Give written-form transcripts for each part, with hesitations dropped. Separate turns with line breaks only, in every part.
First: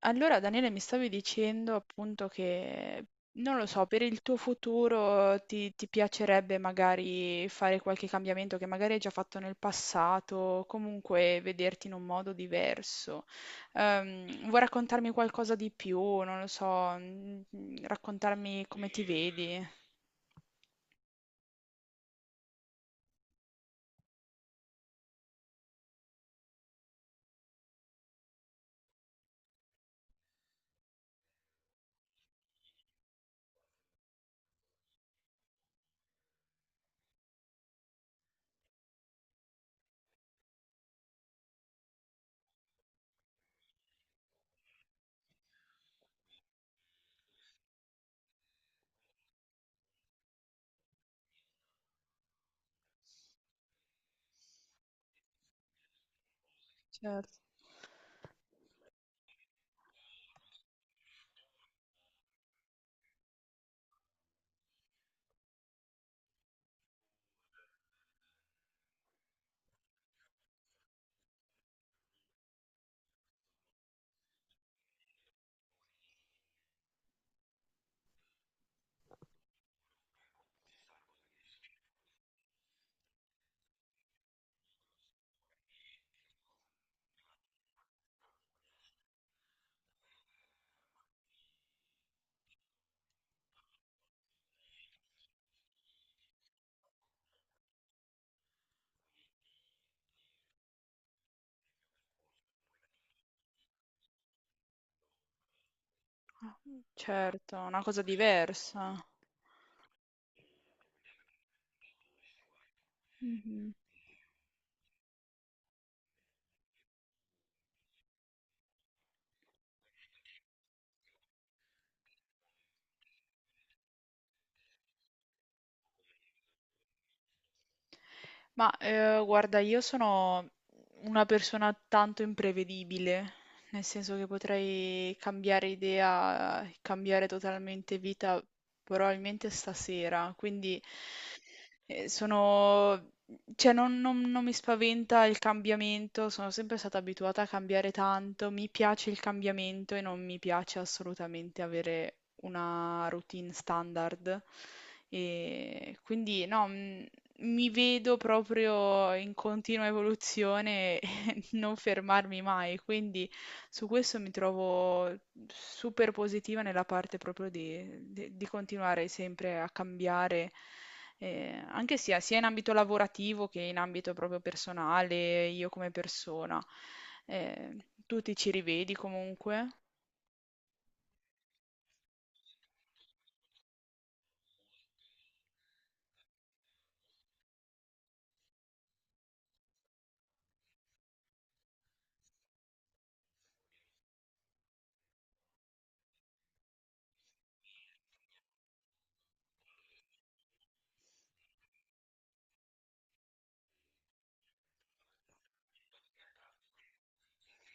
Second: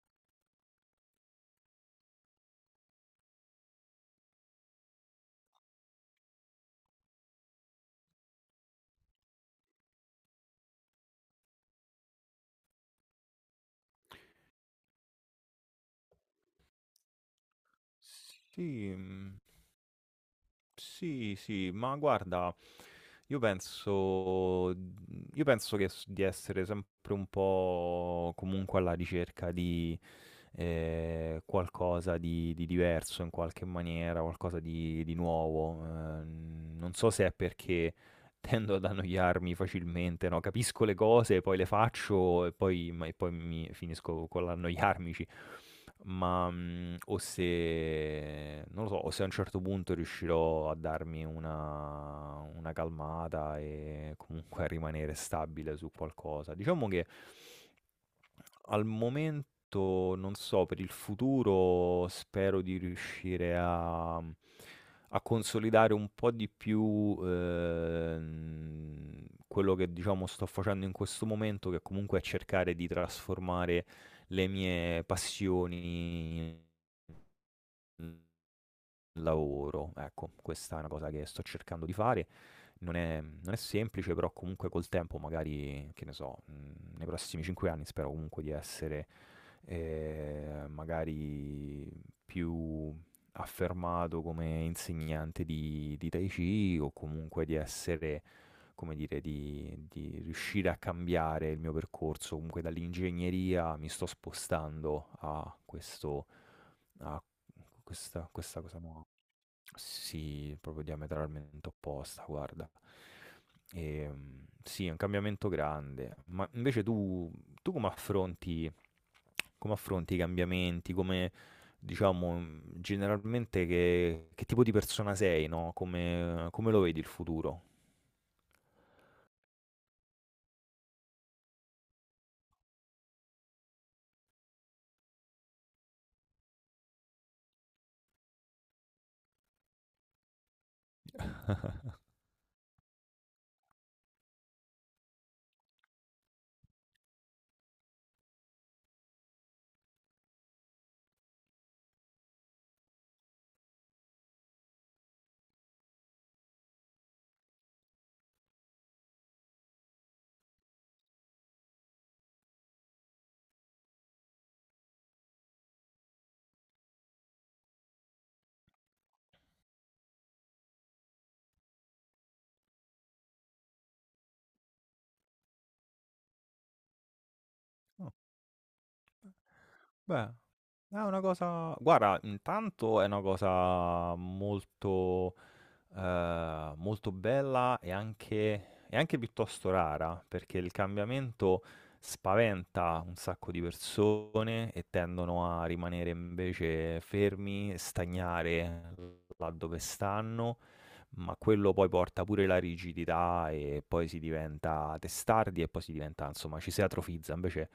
Allora, Daniele, mi stavi dicendo appunto che, non lo so, per il tuo futuro ti piacerebbe magari fare qualche cambiamento che magari hai già fatto nel passato, comunque vederti in un modo diverso. Vuoi raccontarmi qualcosa di più? Non lo so, raccontarmi come
Sì,
ti
mm,
vedi.
sì, sì, ma guarda, io penso, io penso che di essere sempre un po' comunque alla ricerca di qualcosa di diverso in qualche maniera, qualcosa di nuovo. Non so se è perché. Tendo ad annoiarmi facilmente, no, capisco le cose, poi le faccio e poi mi finisco con l'annoiarmici. Ma, o se non lo so, o se a un certo punto riuscirò a darmi una calmata e comunque a rimanere stabile su qualcosa. Diciamo che
Certo.
al momento non so, per il futuro spero di riuscire a consolidare un po' di più, quello che diciamo sto facendo in questo momento, che comunque è cercare di trasformare le mie passioni in lavoro. Ecco, questa è una cosa che sto cercando di fare. Non è semplice, però comunque col tempo, magari, che ne so, nei prossimi 5 anni spero comunque di essere magari più affermato come insegnante di Tai Chi o comunque di essere, come dire, di riuscire a cambiare il mio percorso. Comunque dall'ingegneria mi sto spostando a questo,
Ah,
a
certo, una cosa
questa, questa cosa
diversa.
nuova. Sì, proprio diametralmente opposta, guarda.
Mhm.
E, mm, sì, è un cambiamento grande. Ma invece tu come affronti i cambiamenti? Come, diciamo, generalmente che tipo di persona sei, no, come lo vedi il futuro?
Guarda, io sono una persona tanto imprevedibile, nel senso che potrei cambiare idea, cambiare totalmente vita, probabilmente stasera, quindi sono... Cioè, non mi spaventa il cambiamento, sono sempre stata abituata a cambiare tanto, mi piace il cambiamento e non mi piace assolutamente avere una routine standard. E quindi no, mi vedo proprio in continua evoluzione e non fermarmi mai, quindi su questo mi trovo super positiva nella parte proprio di, di continuare sempre a cambiare, anche sia, sia in ambito lavorativo che in ambito proprio personale, io come persona. Eh,
Oh,
Tu ti ci rivedi comunque?
beh, è una cosa guarda, intanto è una cosa molto, molto bella e anche piuttosto rara, perché il cambiamento spaventa un sacco di persone e tendono a rimanere invece fermi, stagnare là dove stanno, ma quello poi porta pure la rigidità e poi si diventa testardi e poi si diventa, insomma, ci si atrofizza. Invece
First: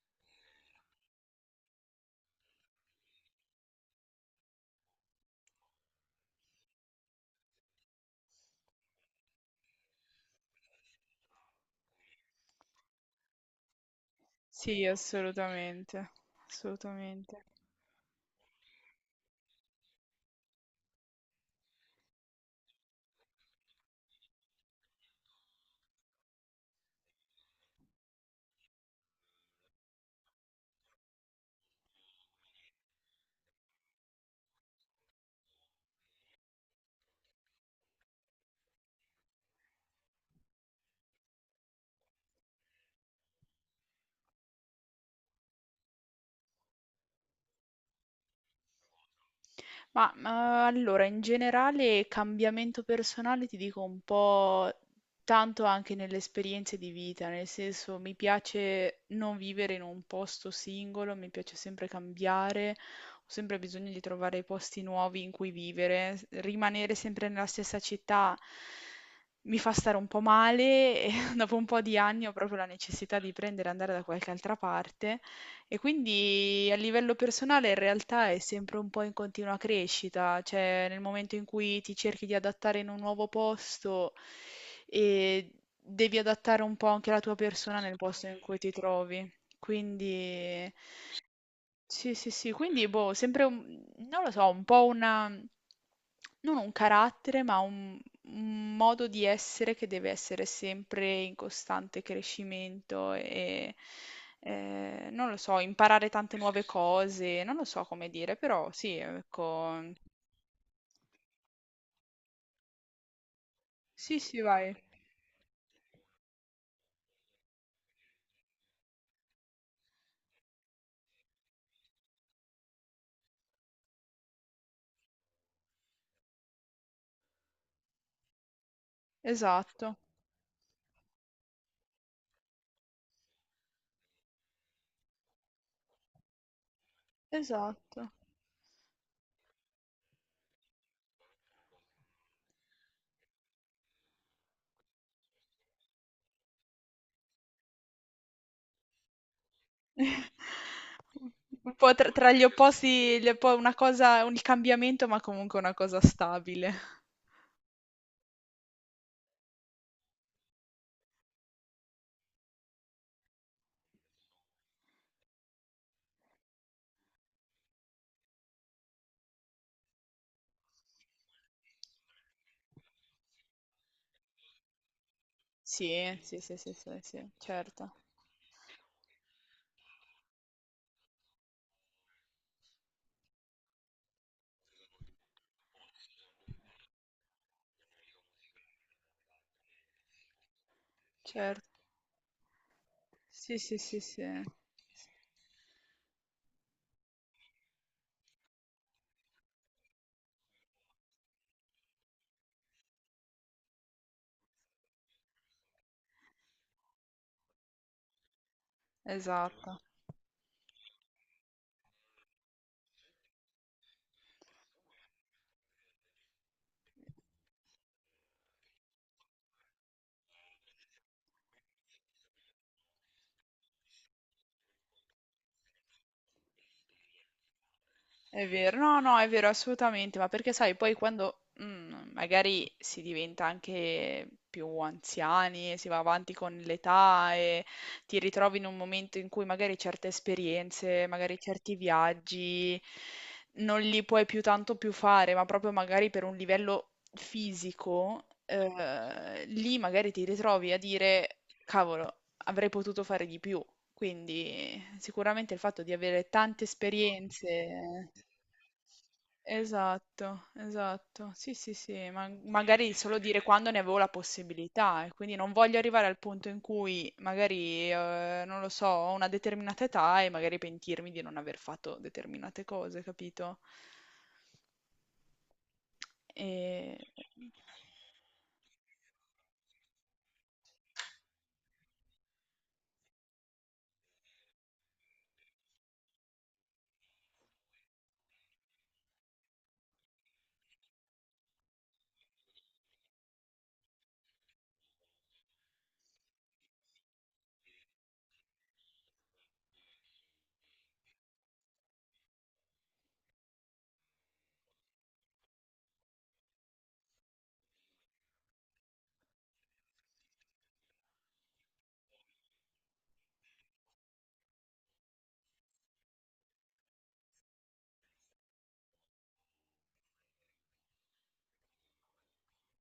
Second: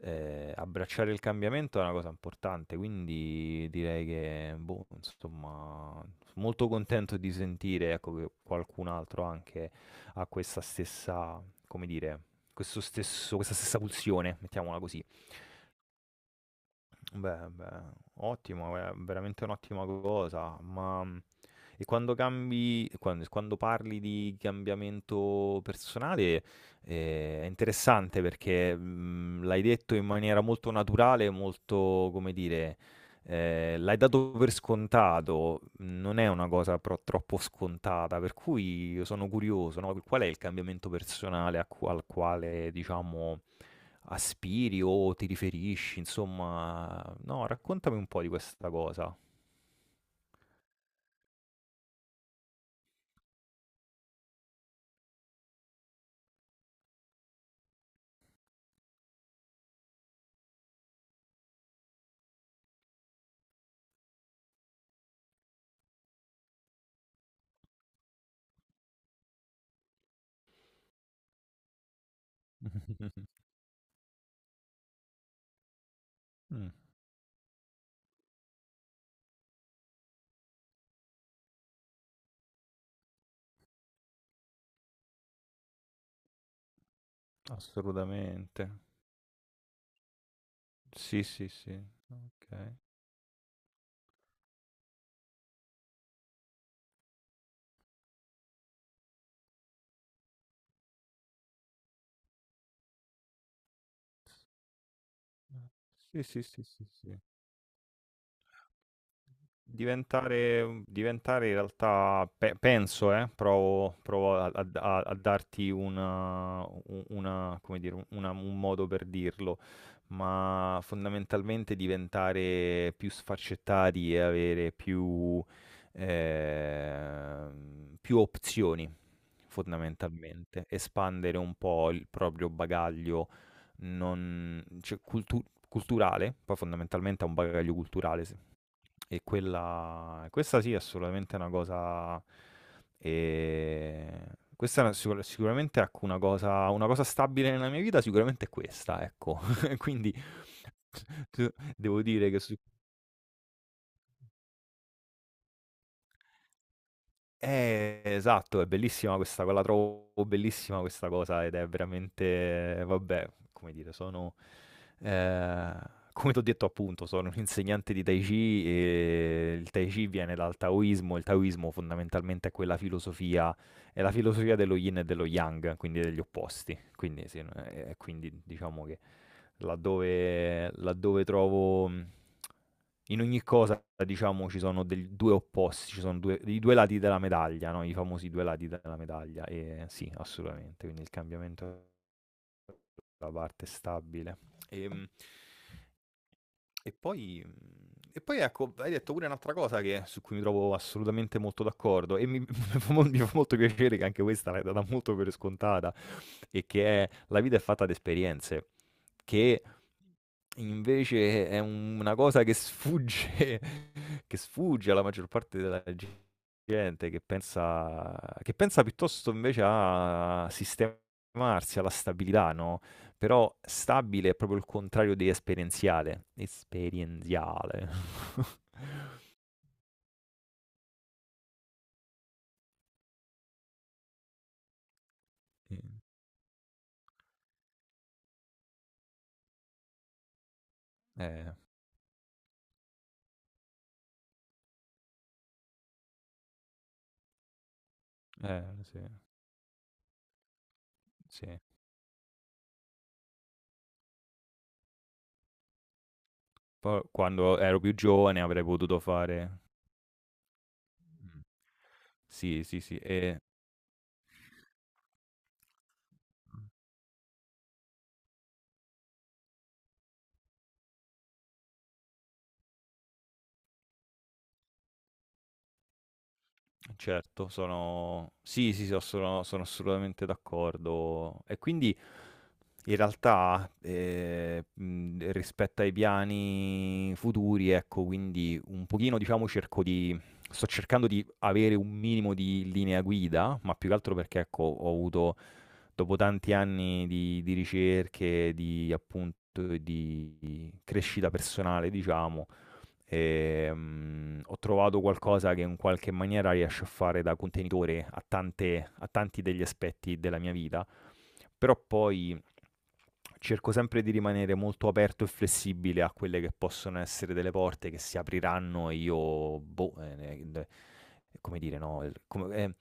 abbracciare il cambiamento è una cosa importante, quindi direi che, boh, insomma, molto contento di sentire, ecco, che qualcun altro anche ha questa stessa, come dire, questa stessa pulsione, mettiamola
Sì,
così.
assolutamente, assolutamente.
Beh, beh, ottimo, è veramente un'ottima cosa, ma e quando cambi, parli di cambiamento personale, è interessante perché l'hai detto in maniera molto naturale, molto, come dire, l'hai dato per scontato, non è una cosa troppo scontata, per cui io sono curioso, no? Qual è il cambiamento personale al quale, diciamo, aspiri o ti riferisci, insomma, no, raccontami un po' di questa cosa.
Ma allora, in generale, cambiamento personale ti dico un po' tanto anche nelle esperienze di vita, nel senso mi piace non vivere in un posto singolo, mi piace sempre cambiare, ho sempre bisogno di trovare posti nuovi in cui vivere, rimanere sempre nella stessa città mi fa stare un po' male e dopo un po' di anni ho proprio la necessità di prendere e andare da qualche altra parte. E quindi
Mm,
a livello personale in realtà è sempre un po' in continua crescita, cioè nel momento in cui ti cerchi di adattare in un nuovo posto e devi adattare un po' anche la tua persona nel posto in cui
assolutamente.
ti trovi. Quindi
Sì, sì, sì.
sì, sì,
Ok.
sì, quindi boh, sempre un, non lo so, un po' una, non un carattere, ma un modo di essere che deve essere sempre in costante crescimento e, non lo so, imparare
Sì,
tante
sì, sì,
nuove
sì, sì.
cose, non lo so come dire, però sì, ecco,
Diventare in realtà, penso, provo,
sì,
provo
sì,
a, a-
vai,
a- a darti come dire, un modo per dirlo, ma fondamentalmente diventare più sfaccettati e avere più opzioni,
esatto,
fondamentalmente, espandere un po' il proprio bagaglio non, cioè, culturale, poi fondamentalmente è un bagaglio
esatto.
culturale, e quella questa sì, assolutamente è assolutamente una cosa ehm, questa è una sicuramente, ecco, una cosa stabile nella mia vita, sicuramente è questa, ecco. Quindi
Un po'
devo
tra,
dire
tra
che
gli
su
opposti, una cosa, un il cambiamento, ma comunque una cosa stabile.
eh, esatto, è bellissima questa co la trovo bellissima questa cosa, ed è veramente vabbè, come dire, sono ehm, come t'ho detto appunto, sono un insegnante di Tai Chi e il Tai Chi viene dal Taoismo, il Taoismo fondamentalmente è la filosofia dello Yin e dello Yang, quindi
Sì,
degli
sì, sì, sì,
opposti.
sì,
Quindi
sì,
sì,
certo,
quindi diciamo che laddove trovo, mhmm in ogni cosa, diciamo, ci sono del 2 opposti, ci sono due i 2 lati della medaglia, no, i famosi 2 lati della medaglia. Sì, assolutamente, quindi il
certo.
cambiamento è la
Sì,
parte
sì, sì, sì.
stabile. Ehm e poi mhmm, e poi ecco, hai detto pure un'altra cosa che su cui mi trovo assolutamente molto d'accordo e mi mi fa molto piacere che anche questa l'hai data molto per scontata, e che è: la vita è fatta di esperienze, che
Esatto.
invece è una cosa che sfugge, che sfugge alla maggior parte della gente che pensa piuttosto invece a sistemarsi, alla stabilità, no, però stabile è proprio il contrario di esperienziale. Esperienziale.
È vero, no, no, è vero, assolutamente, ma perché sai, poi quando magari si diventa anche più anziani,
Sì.
si va avanti con l'età e ti ritrovi in un momento in cui magari certe esperienze, magari
Eh,
certi viaggi non li puoi più tanto più fare, ma proprio magari per un livello fisico,
sì,
lì magari ti ritrovi a dire,
sì.
cavolo, avrei potuto fare di più. Quindi sicuramente il fatto di avere tante
Poi quando ero più
esperienze.
giovane avrei potuto fare.
Esatto, esatto.
Mh.
Sì, sì, sì, ma
Sì, sì,
magari
sì.
solo
e
dire quando ne avevo la possibilità e quindi non voglio arrivare al punto
Mh.
in cui magari, non lo so, ho una determinata età e magari pentirmi di non aver fatto determinate cose, capito? E...
Certo, Sì, sì, sono assolutamente d'accordo. E quindi in realtà rispetto ai piani futuri, ecco, quindi un pochino, diciamo, sto cercando di avere un minimo di linea guida, ma più che altro perché, ecco, ho avuto, dopo tanti anni di ricerche, di appunto, di crescita personale, diciamo, ho trovato qualcosa che in qualche maniera riesce a fare da contenitore a tanti degli aspetti della mia vita, però poi cerco sempre di rimanere molto aperto e flessibile a quelle che possono essere delle porte che si apriranno e io, boh, d come dire, no, il come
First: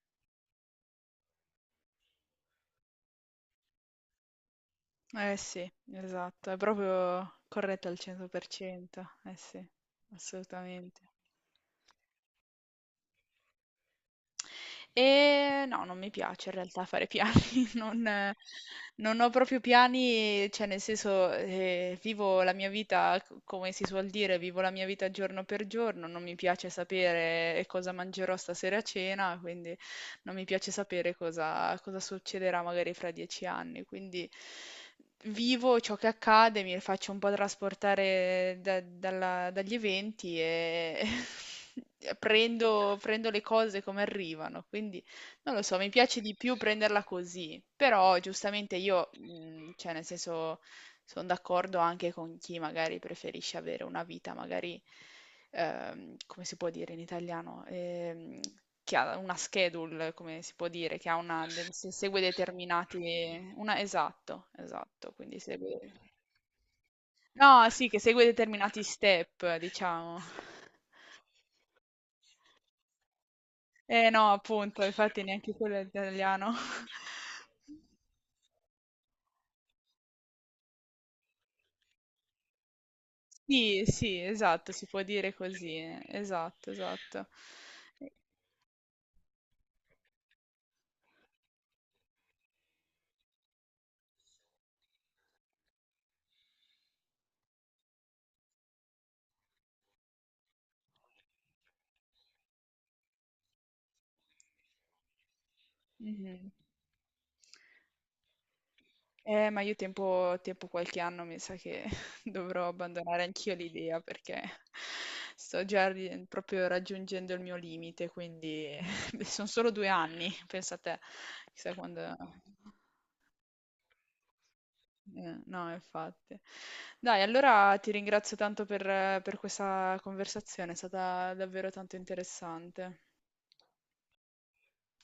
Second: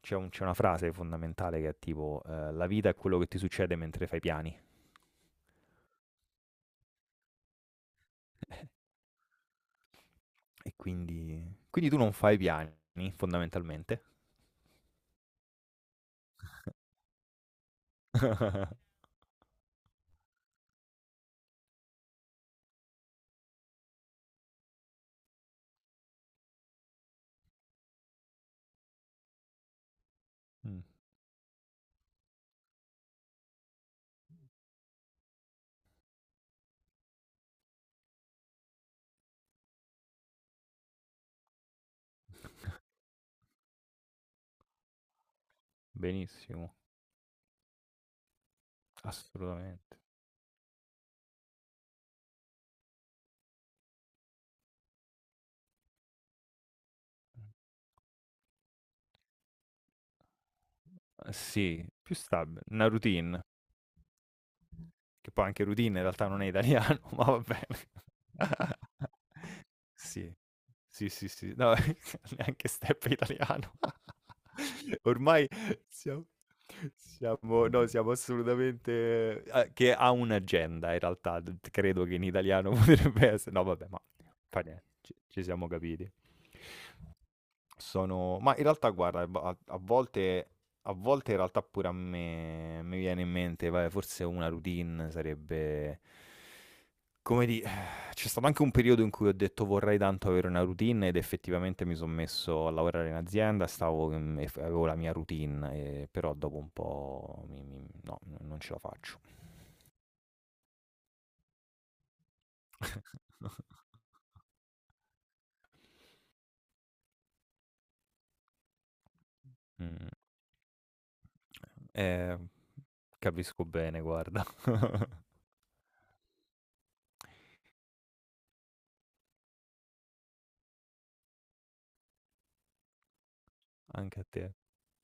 c'è una frase fondamentale che è tipo: "La vita è quello che ti succede mentre fai piani".
Eh sì, esatto, è proprio corretto al 100%, eh sì,
E
assolutamente.
quindi quindi tu non fai piani fondamentalmente?
No, non mi piace in realtà fare piani, non eh, non ho proprio piani, cioè nel senso, vivo la mia vita, c come si suol dire, vivo la mia vita giorno per giorno, non mi piace sapere cosa mangerò stasera a cena, quindi non mi piace
Mh.
sapere cosa succederà magari fra 10 anni, quindi vivo ciò che accade, mi faccio un po' trasportare dagli eventi e prendo le cose come arrivano. Quindi non lo so, mi piace di più
Benissimo,
prenderla così. Però giustamente io, cioè
assolutamente.
nel senso, sono d'accordo anche con chi magari preferisce avere una vita magari come si può dire in italiano, che ha una schedule, come si può dire, che ha una, de-
Sì,
se-
più
segue
stab 'na
determinati,
routine,
una, esatto, esatto,
che
quindi
poi anche
segue,
routine in realtà non è italiano, ma va
no, sì, che segue
bene.
determinati step, diciamo.
Sì, sì, sì, sì, no, neanche step è italiano.
Eh no, appunto, infatti
Ormai
neanche quello è
siamo
italiano.
siamo no, siamo assolutamente a che ha un'agenda in realtà, d credo che in italiano potrebbe esse no,
Sì,
vabbè, ma
sì,
fa
esatto,
nie
si può
ci
dire
ci siamo
così,
capiti.
esatto, esatto.
Ma in realtà, guarda, a volte in realtà pure a me mi viene in mente, vabbè, forse una routine sarebbe... Come di... C'è stato anche un periodo in cui ho detto vorrei tanto avere una routine ed effettivamente mi sono messo a lavorare in azienda, stavo, mm, e f- avevo la mia routine, però
Mhm.
dopo un po' no, non ce la faccio.
Ma io tempo qualche anno mi sa che dovrò abbandonare anch'io l'idea perché sto già proprio raggiungendo il mio limite, quindi sono solo due
Mm,
anni, pensa te, chissà quando...
eh, capisco bene, guarda,
Eh, no, infatti. Dai, allora ti ringrazio tanto per questa conversazione, è stata davvero tanto interessante.
anche a te.